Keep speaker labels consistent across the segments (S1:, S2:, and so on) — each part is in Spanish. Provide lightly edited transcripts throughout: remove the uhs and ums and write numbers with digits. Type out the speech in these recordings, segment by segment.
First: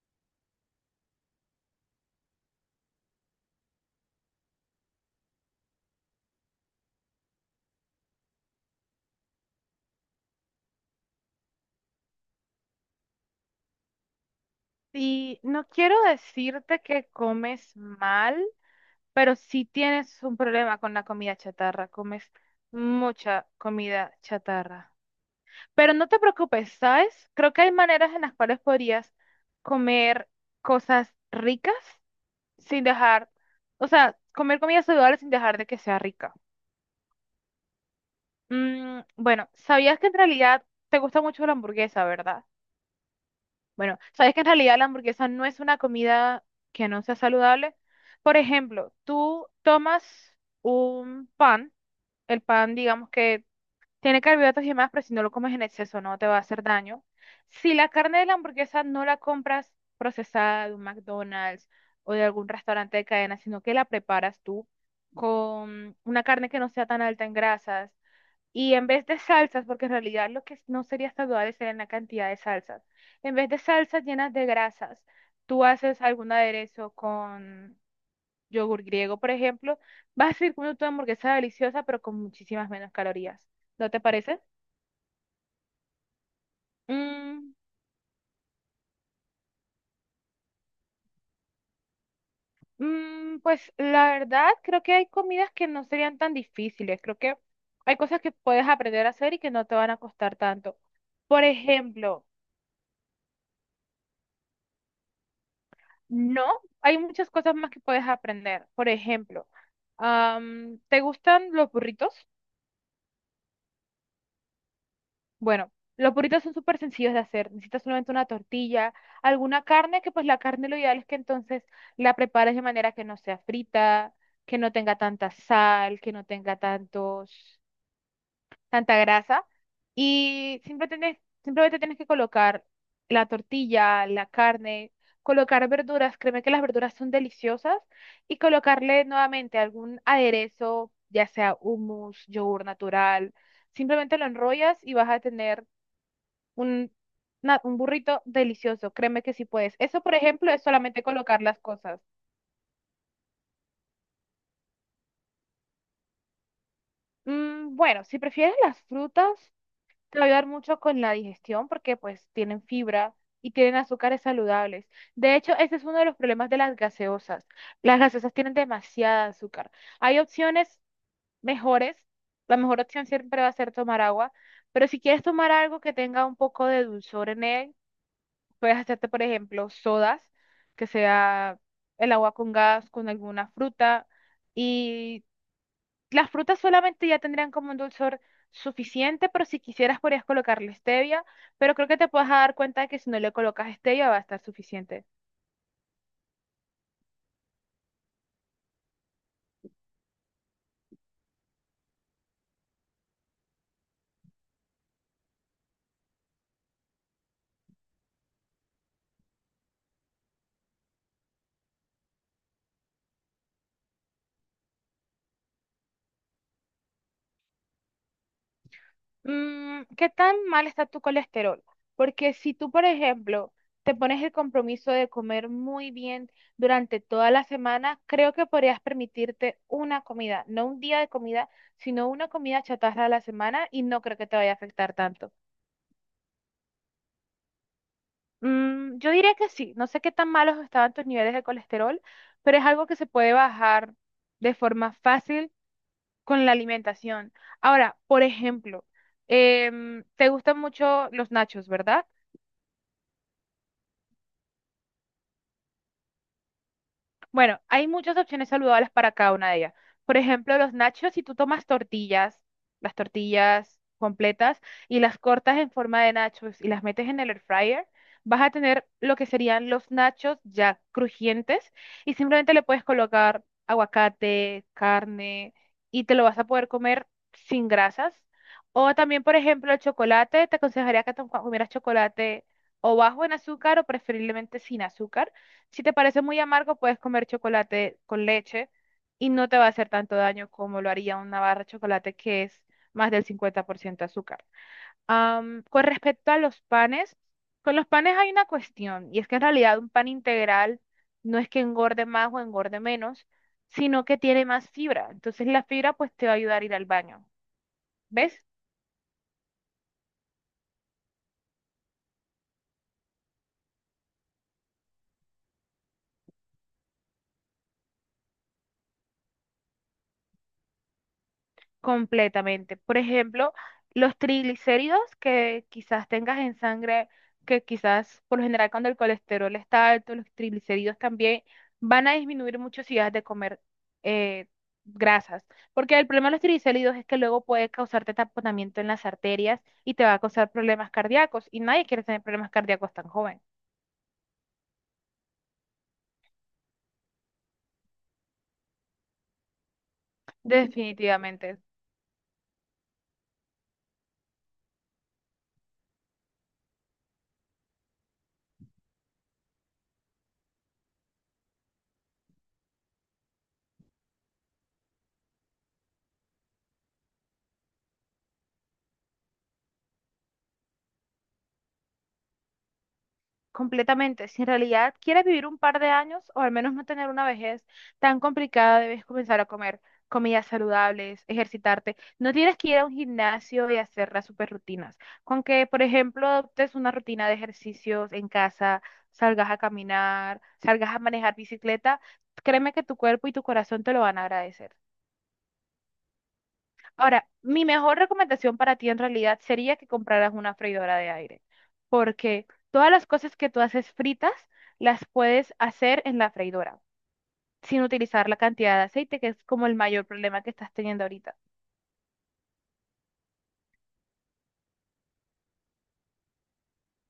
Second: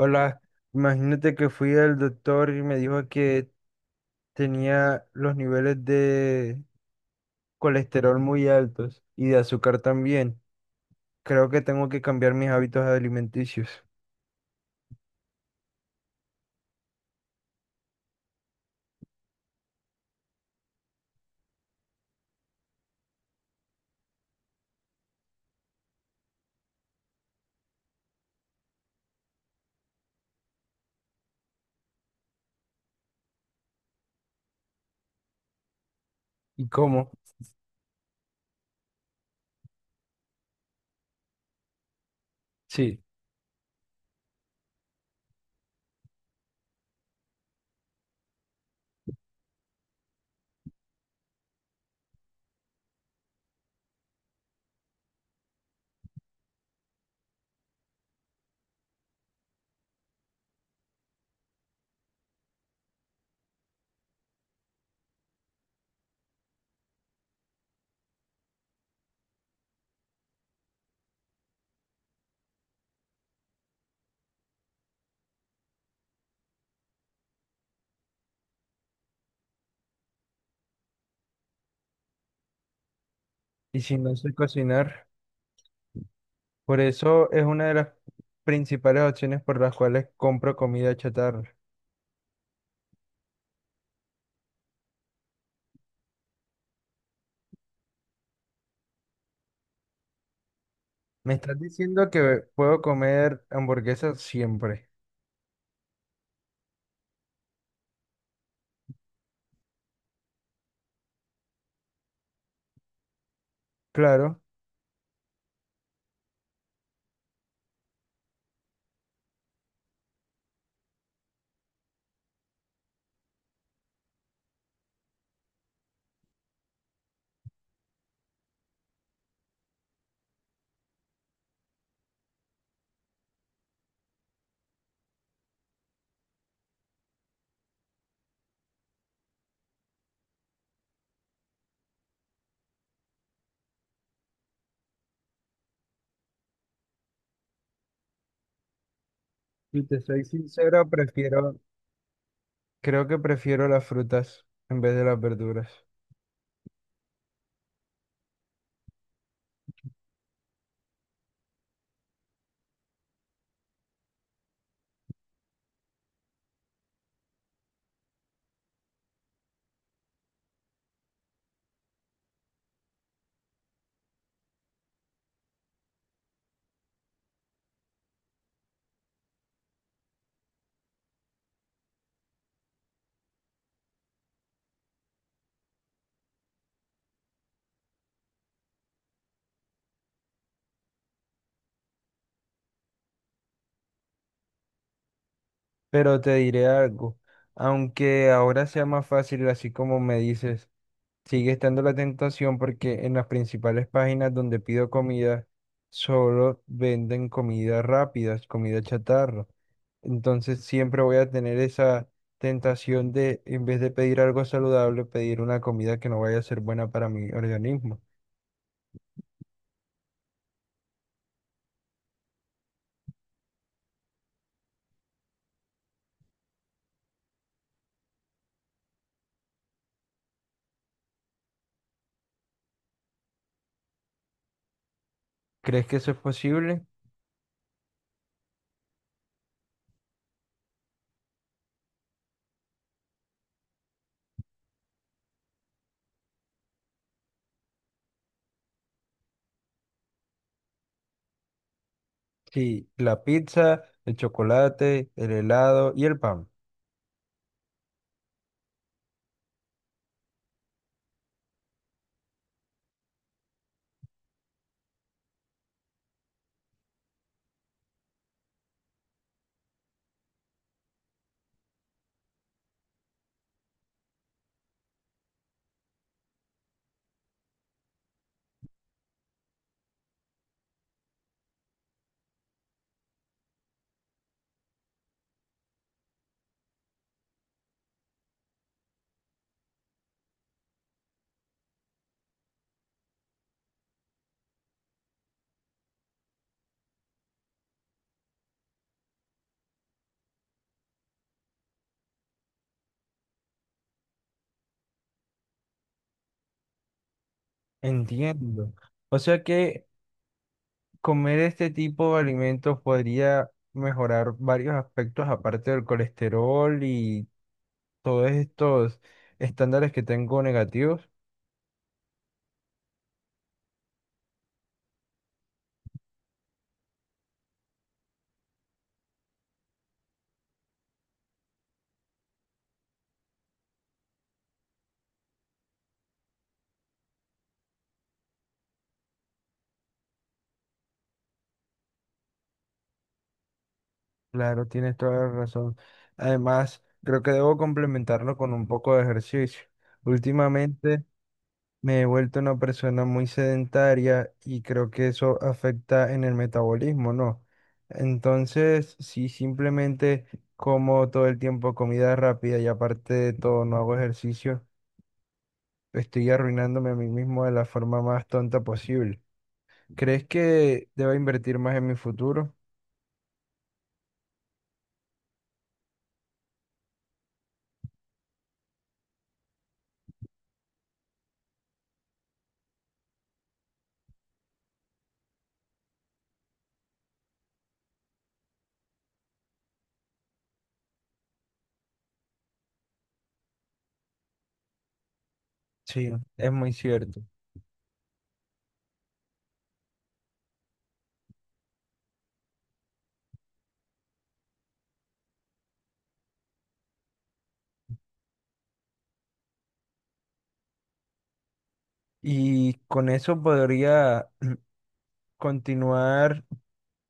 S1: Hola, imagínate que fui al doctor y me dijo que tenía los niveles de colesterol muy altos y de azúcar también. Creo que tengo que cambiar mis hábitos alimenticios.
S2: Y no quiero decirte que comes mal, pero sí tienes un problema con la comida chatarra, comes mucha comida chatarra. Pero no te preocupes, ¿sabes? Creo que hay maneras en las cuales podrías comer cosas ricas sin dejar, o sea, comer comida saludable sin dejar de que sea rica.
S1: ¿Y cómo?
S2: Mm, bueno, sabías que en realidad te gusta mucho la hamburguesa, ¿verdad?
S1: Sí.
S2: Bueno, sabes que en realidad la hamburguesa no es una comida que no sea saludable. Por ejemplo, tú tomas un pan, el pan digamos que tiene carbohidratos y demás, pero si no lo comes en exceso no te va a hacer daño. Si la carne de la hamburguesa no la compras procesada de un McDonald's o de algún restaurante de cadena, sino que la preparas tú con una carne que no sea tan alta en grasas, y en vez de salsas, porque en realidad lo que no sería saludable sería la cantidad de salsas. En vez de salsas llenas de grasas, tú haces algún aderezo con yogur griego, por ejemplo, vas a seguir comiendo tu hamburguesa deliciosa, pero con muchísimas menos calorías.
S1: Y
S2: ¿No
S1: si
S2: te
S1: no sé
S2: parece?
S1: cocinar, por eso es
S2: Mm,
S1: una de las principales opciones por las cuales compro comida chatarra.
S2: pues la verdad, creo que hay comidas que no serían tan difíciles. Creo que hay cosas que puedes aprender a hacer y que no te van a costar tanto.
S1: ¿Me
S2: Por
S1: estás diciendo
S2: ejemplo,
S1: que puedo comer hamburguesas siempre?
S2: no, hay muchas cosas más que puedes aprender. Por ejemplo, ¿te gustan los burritos?
S1: Claro.
S2: Bueno, los burritos son súper sencillos de hacer. Necesitas solamente una tortilla, alguna carne, que pues la carne lo ideal es que entonces la prepares de manera que no sea frita, que no tenga tanta sal, que no tenga tanta grasa y siempre simplemente tienes que colocar la tortilla, la carne, colocar verduras, créeme que las verduras son deliciosas y colocarle nuevamente algún aderezo, ya sea hummus, yogur natural, simplemente lo enrollas y vas a tener un, un burrito delicioso, créeme que sí puedes.
S1: Si te
S2: Eso, por
S1: soy
S2: ejemplo, es
S1: sincero,
S2: solamente colocar
S1: prefiero
S2: las cosas.
S1: Creo que prefiero las frutas en vez de las verduras.
S2: Mm, bueno, si prefieres las frutas, te va a ayudar mucho con la digestión porque pues tienen fibra y tienen azúcares saludables. De hecho, ese es uno de los problemas de las gaseosas. Las gaseosas tienen demasiada azúcar. Hay opciones mejores. La mejor opción siempre va a ser tomar agua, pero si quieres tomar algo que tenga un poco de dulzor en él, puedes hacerte, por ejemplo, sodas, que sea el agua con gas, con alguna fruta. Y las frutas solamente ya tendrían como un dulzor suficiente, pero si quisieras podrías colocarle stevia, pero creo que te puedes dar cuenta de que si no le colocas stevia va a estar suficiente.
S1: Pero te diré algo, aunque ahora sea más fácil, así como me dices, sigue estando la tentación porque en las principales páginas donde pido comida solo venden comida rápida, comida chatarra. Entonces siempre voy a tener esa tentación de, en vez de pedir algo saludable, pedir una comida que no vaya a ser buena para mi organismo.
S2: Mm, ¿qué tan mal está tu colesterol? Porque si tú, por ejemplo, te pones el compromiso de comer muy bien durante toda la semana, creo que podrías permitirte una comida, no un día de comida, sino una comida chatarra a la semana y no creo que te vaya a afectar tanto.
S1: ¿Crees que eso es posible?
S2: Mm, yo diría que sí. No sé qué tan malos estaban tus niveles de colesterol, pero es algo que se puede bajar de forma fácil con la alimentación. Ahora, por ejemplo, te gustan mucho los nachos, ¿verdad?
S1: Sí, la pizza, el chocolate, el helado y el pan.
S2: Bueno, hay muchas opciones saludables para cada una de ellas. Por ejemplo, los nachos, si tú tomas tortillas, las tortillas completas y las cortas en forma de nachos y las metes en el air fryer, vas a tener lo que serían los nachos ya crujientes y simplemente le puedes colocar aguacate, carne y te lo vas a poder comer sin grasas. O también, por ejemplo, el chocolate, te aconsejaría que te comieras chocolate o bajo en azúcar o preferiblemente sin azúcar si te parece muy amargo, puedes comer chocolate con leche y no te va a hacer tanto daño como lo haría una barra de chocolate que es más del 50% azúcar. Con respecto a los panes, con los panes hay una cuestión y es que en realidad un pan integral no es que engorde más o engorde menos, sino que tiene más fibra. Entonces la fibra pues te va a ayudar a ir al baño. ¿Ves?
S1: Entiendo. O sea que comer este tipo de alimentos podría mejorar varios aspectos aparte del colesterol y todos estos estándares que tengo negativos.
S2: Completamente. Por ejemplo, los triglicéridos que quizás tengas en sangre, que quizás por lo general cuando el colesterol está alto, los triglicéridos también van a disminuir mucho si dejas de comer eh, grasas. Porque el problema de los triglicéridos es que luego puede causarte taponamiento en las arterias y te va a causar problemas cardíacos y nadie quiere tener problemas cardíacos tan joven.
S1: Claro, tienes toda la razón. Además, creo que debo complementarlo con un poco de ejercicio. Últimamente
S2: Definitivamente.
S1: me he vuelto una persona muy sedentaria y creo que eso afecta en el metabolismo, ¿no? Entonces, si simplemente como todo el tiempo comida rápida y aparte de todo no hago ejercicio, estoy arruinándome a mí mismo de la forma más tonta posible. ¿Crees que debo invertir más en mi futuro?
S2: Completamente. Si en realidad quieres vivir un par de años o al menos no tener una vejez tan complicada, debes comenzar a comer comidas saludables, ejercitarte. No tienes que ir a un gimnasio y hacer las super rutinas. Con que, por ejemplo, adoptes una rutina de ejercicios en casa, salgas a caminar, salgas a manejar bicicleta, créeme que tu cuerpo y tu corazón te lo van a agradecer.
S1: Sí, es muy cierto.
S2: Ahora, mi mejor recomendación para ti en realidad sería que compraras una freidora de aire, porque todas las cosas que tú haces fritas las puedes hacer en la freidora, sin utilizar la cantidad de aceite, que es como el mayor problema que estás teniendo ahorita.
S1: Y con eso podría continuar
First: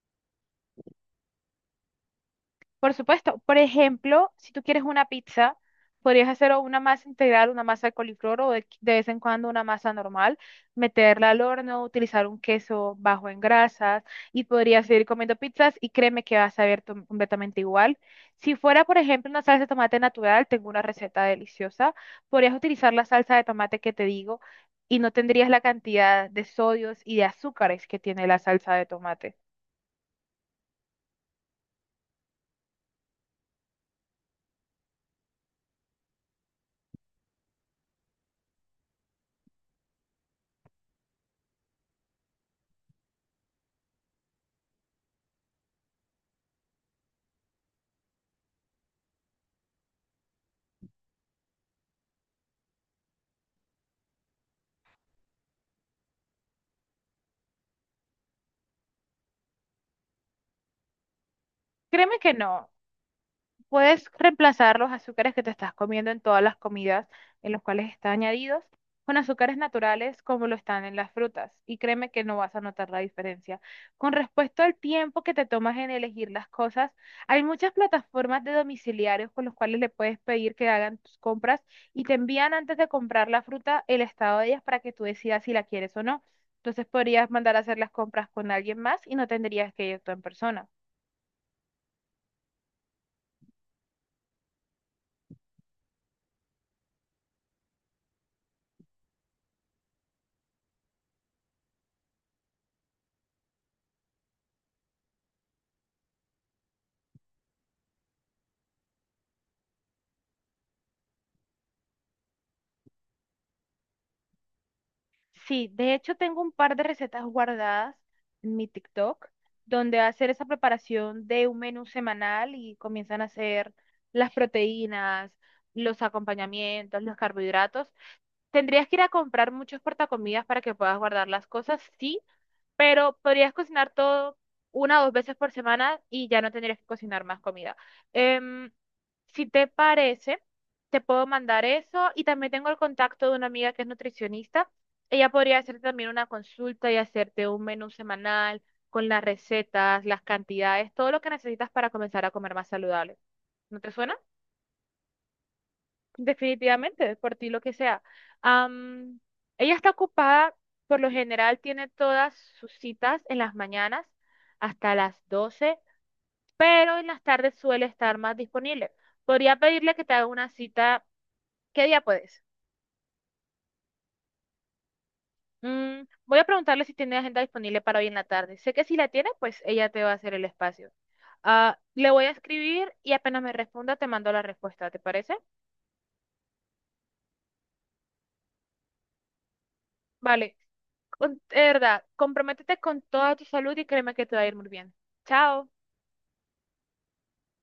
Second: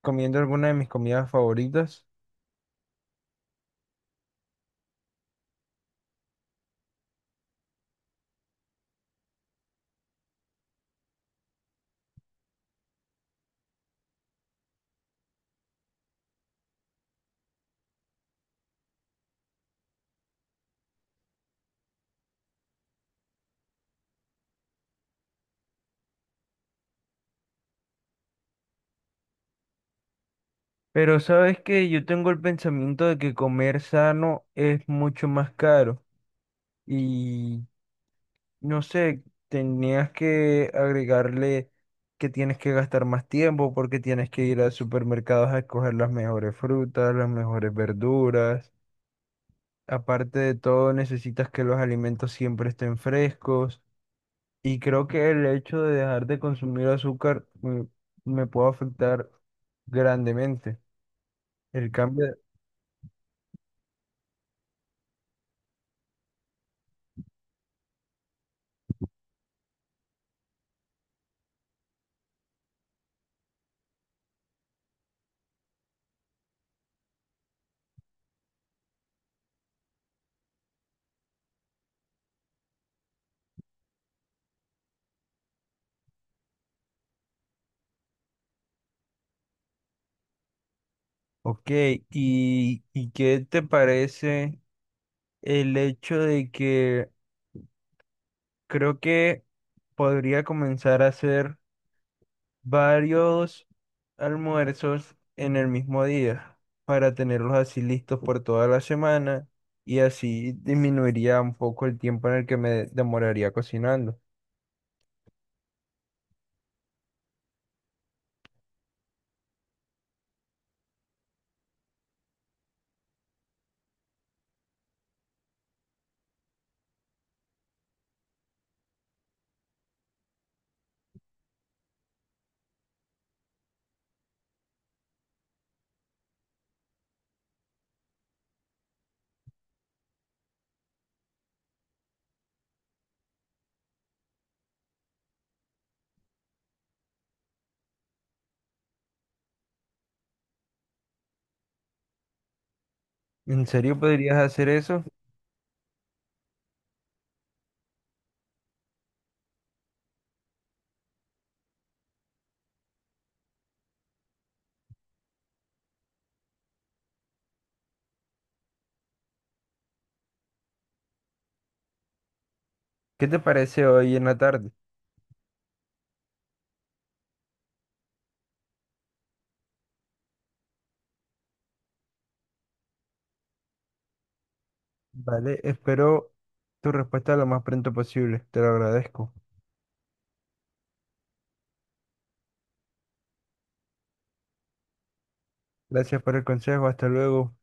S1: comiendo alguna de mis comidas favoritas.
S2: Por supuesto, por ejemplo, si tú quieres una pizza, podrías hacer o una masa integral, una masa de coliflor o de vez en cuando una masa normal, meterla al horno, utilizar un queso bajo en grasas y podrías seguir comiendo pizzas y créeme que vas a ver completamente igual. Si fuera, por ejemplo, una salsa de tomate natural, tengo una receta deliciosa, podrías utilizar la salsa de tomate que te digo y no tendrías la cantidad de sodios y de azúcares que tiene la salsa de tomate.
S1: Pero sabes que yo tengo el pensamiento de que comer sano es mucho más caro y no sé, tenías que agregarle que tienes que gastar más tiempo porque tienes que ir a supermercados a escoger las mejores frutas, las mejores verduras. Aparte de todo, necesitas que los alimentos siempre estén frescos y creo que el hecho de dejar de consumir azúcar me, puede afectar grandemente. El
S2: Créeme que
S1: cambio
S2: no. Puedes reemplazar los azúcares que te estás comiendo en todas las comidas en los cuales están añadidos con azúcares naturales como lo están en las frutas y créeme que no vas a notar la diferencia. Con respecto al tiempo que te tomas en elegir las cosas, hay muchas plataformas de domiciliarios con los cuales le puedes pedir que hagan tus compras y te envían antes de comprar la fruta el estado de ellas para que tú decidas si la quieres o no. Entonces podrías mandar a hacer las compras con alguien más y no tendrías que ir tú en persona.
S1: Ok, ¿y qué te parece el hecho de que creo que podría comenzar a hacer varios almuerzos en el mismo día para tenerlos así listos por toda la semana y así disminuiría un poco el tiempo en el que me demoraría cocinando?
S2: Sí, de hecho tengo un par de recetas guardadas en mi TikTok, donde hacer esa preparación de un menú semanal y comienzan a hacer las proteínas, los acompañamientos, los carbohidratos. ¿Tendrías que ir a comprar muchos portacomidas para que puedas guardar las cosas? Sí, pero podrías cocinar todo una o dos veces por semana y ya no tendrías que cocinar más comida. Em, si te parece, te puedo mandar eso y también tengo el contacto de una amiga que es nutricionista. Ella podría hacerte también una consulta y hacerte un menú semanal con las recetas, las cantidades, todo lo que necesitas para comenzar a comer más saludable.
S1: ¿En
S2: ¿No te
S1: serio
S2: suena?
S1: podrías hacer eso?
S2: Definitivamente, por ti lo que sea. Am, ella está ocupada, por lo general tiene todas sus citas en las mañanas hasta las 12, pero en las tardes suele estar más disponible. Podría pedirle que te haga una cita. ¿Qué día puedes?
S1: ¿Qué te parece hoy en la tarde?
S2: Mm, voy a preguntarle si tiene agenda disponible para hoy en la tarde. Sé que si la tiene, pues ella te va a hacer el espacio. Ah, le voy a escribir y apenas me responda, te mando la respuesta, ¿te parece?
S1: Vale, espero tu respuesta lo más pronto posible, te lo agradezco.
S2: Vale, de verdad, comprométete con toda tu salud y créeme que te va a ir muy bien. Chao.
S1: Gracias por el consejo. Hasta luego.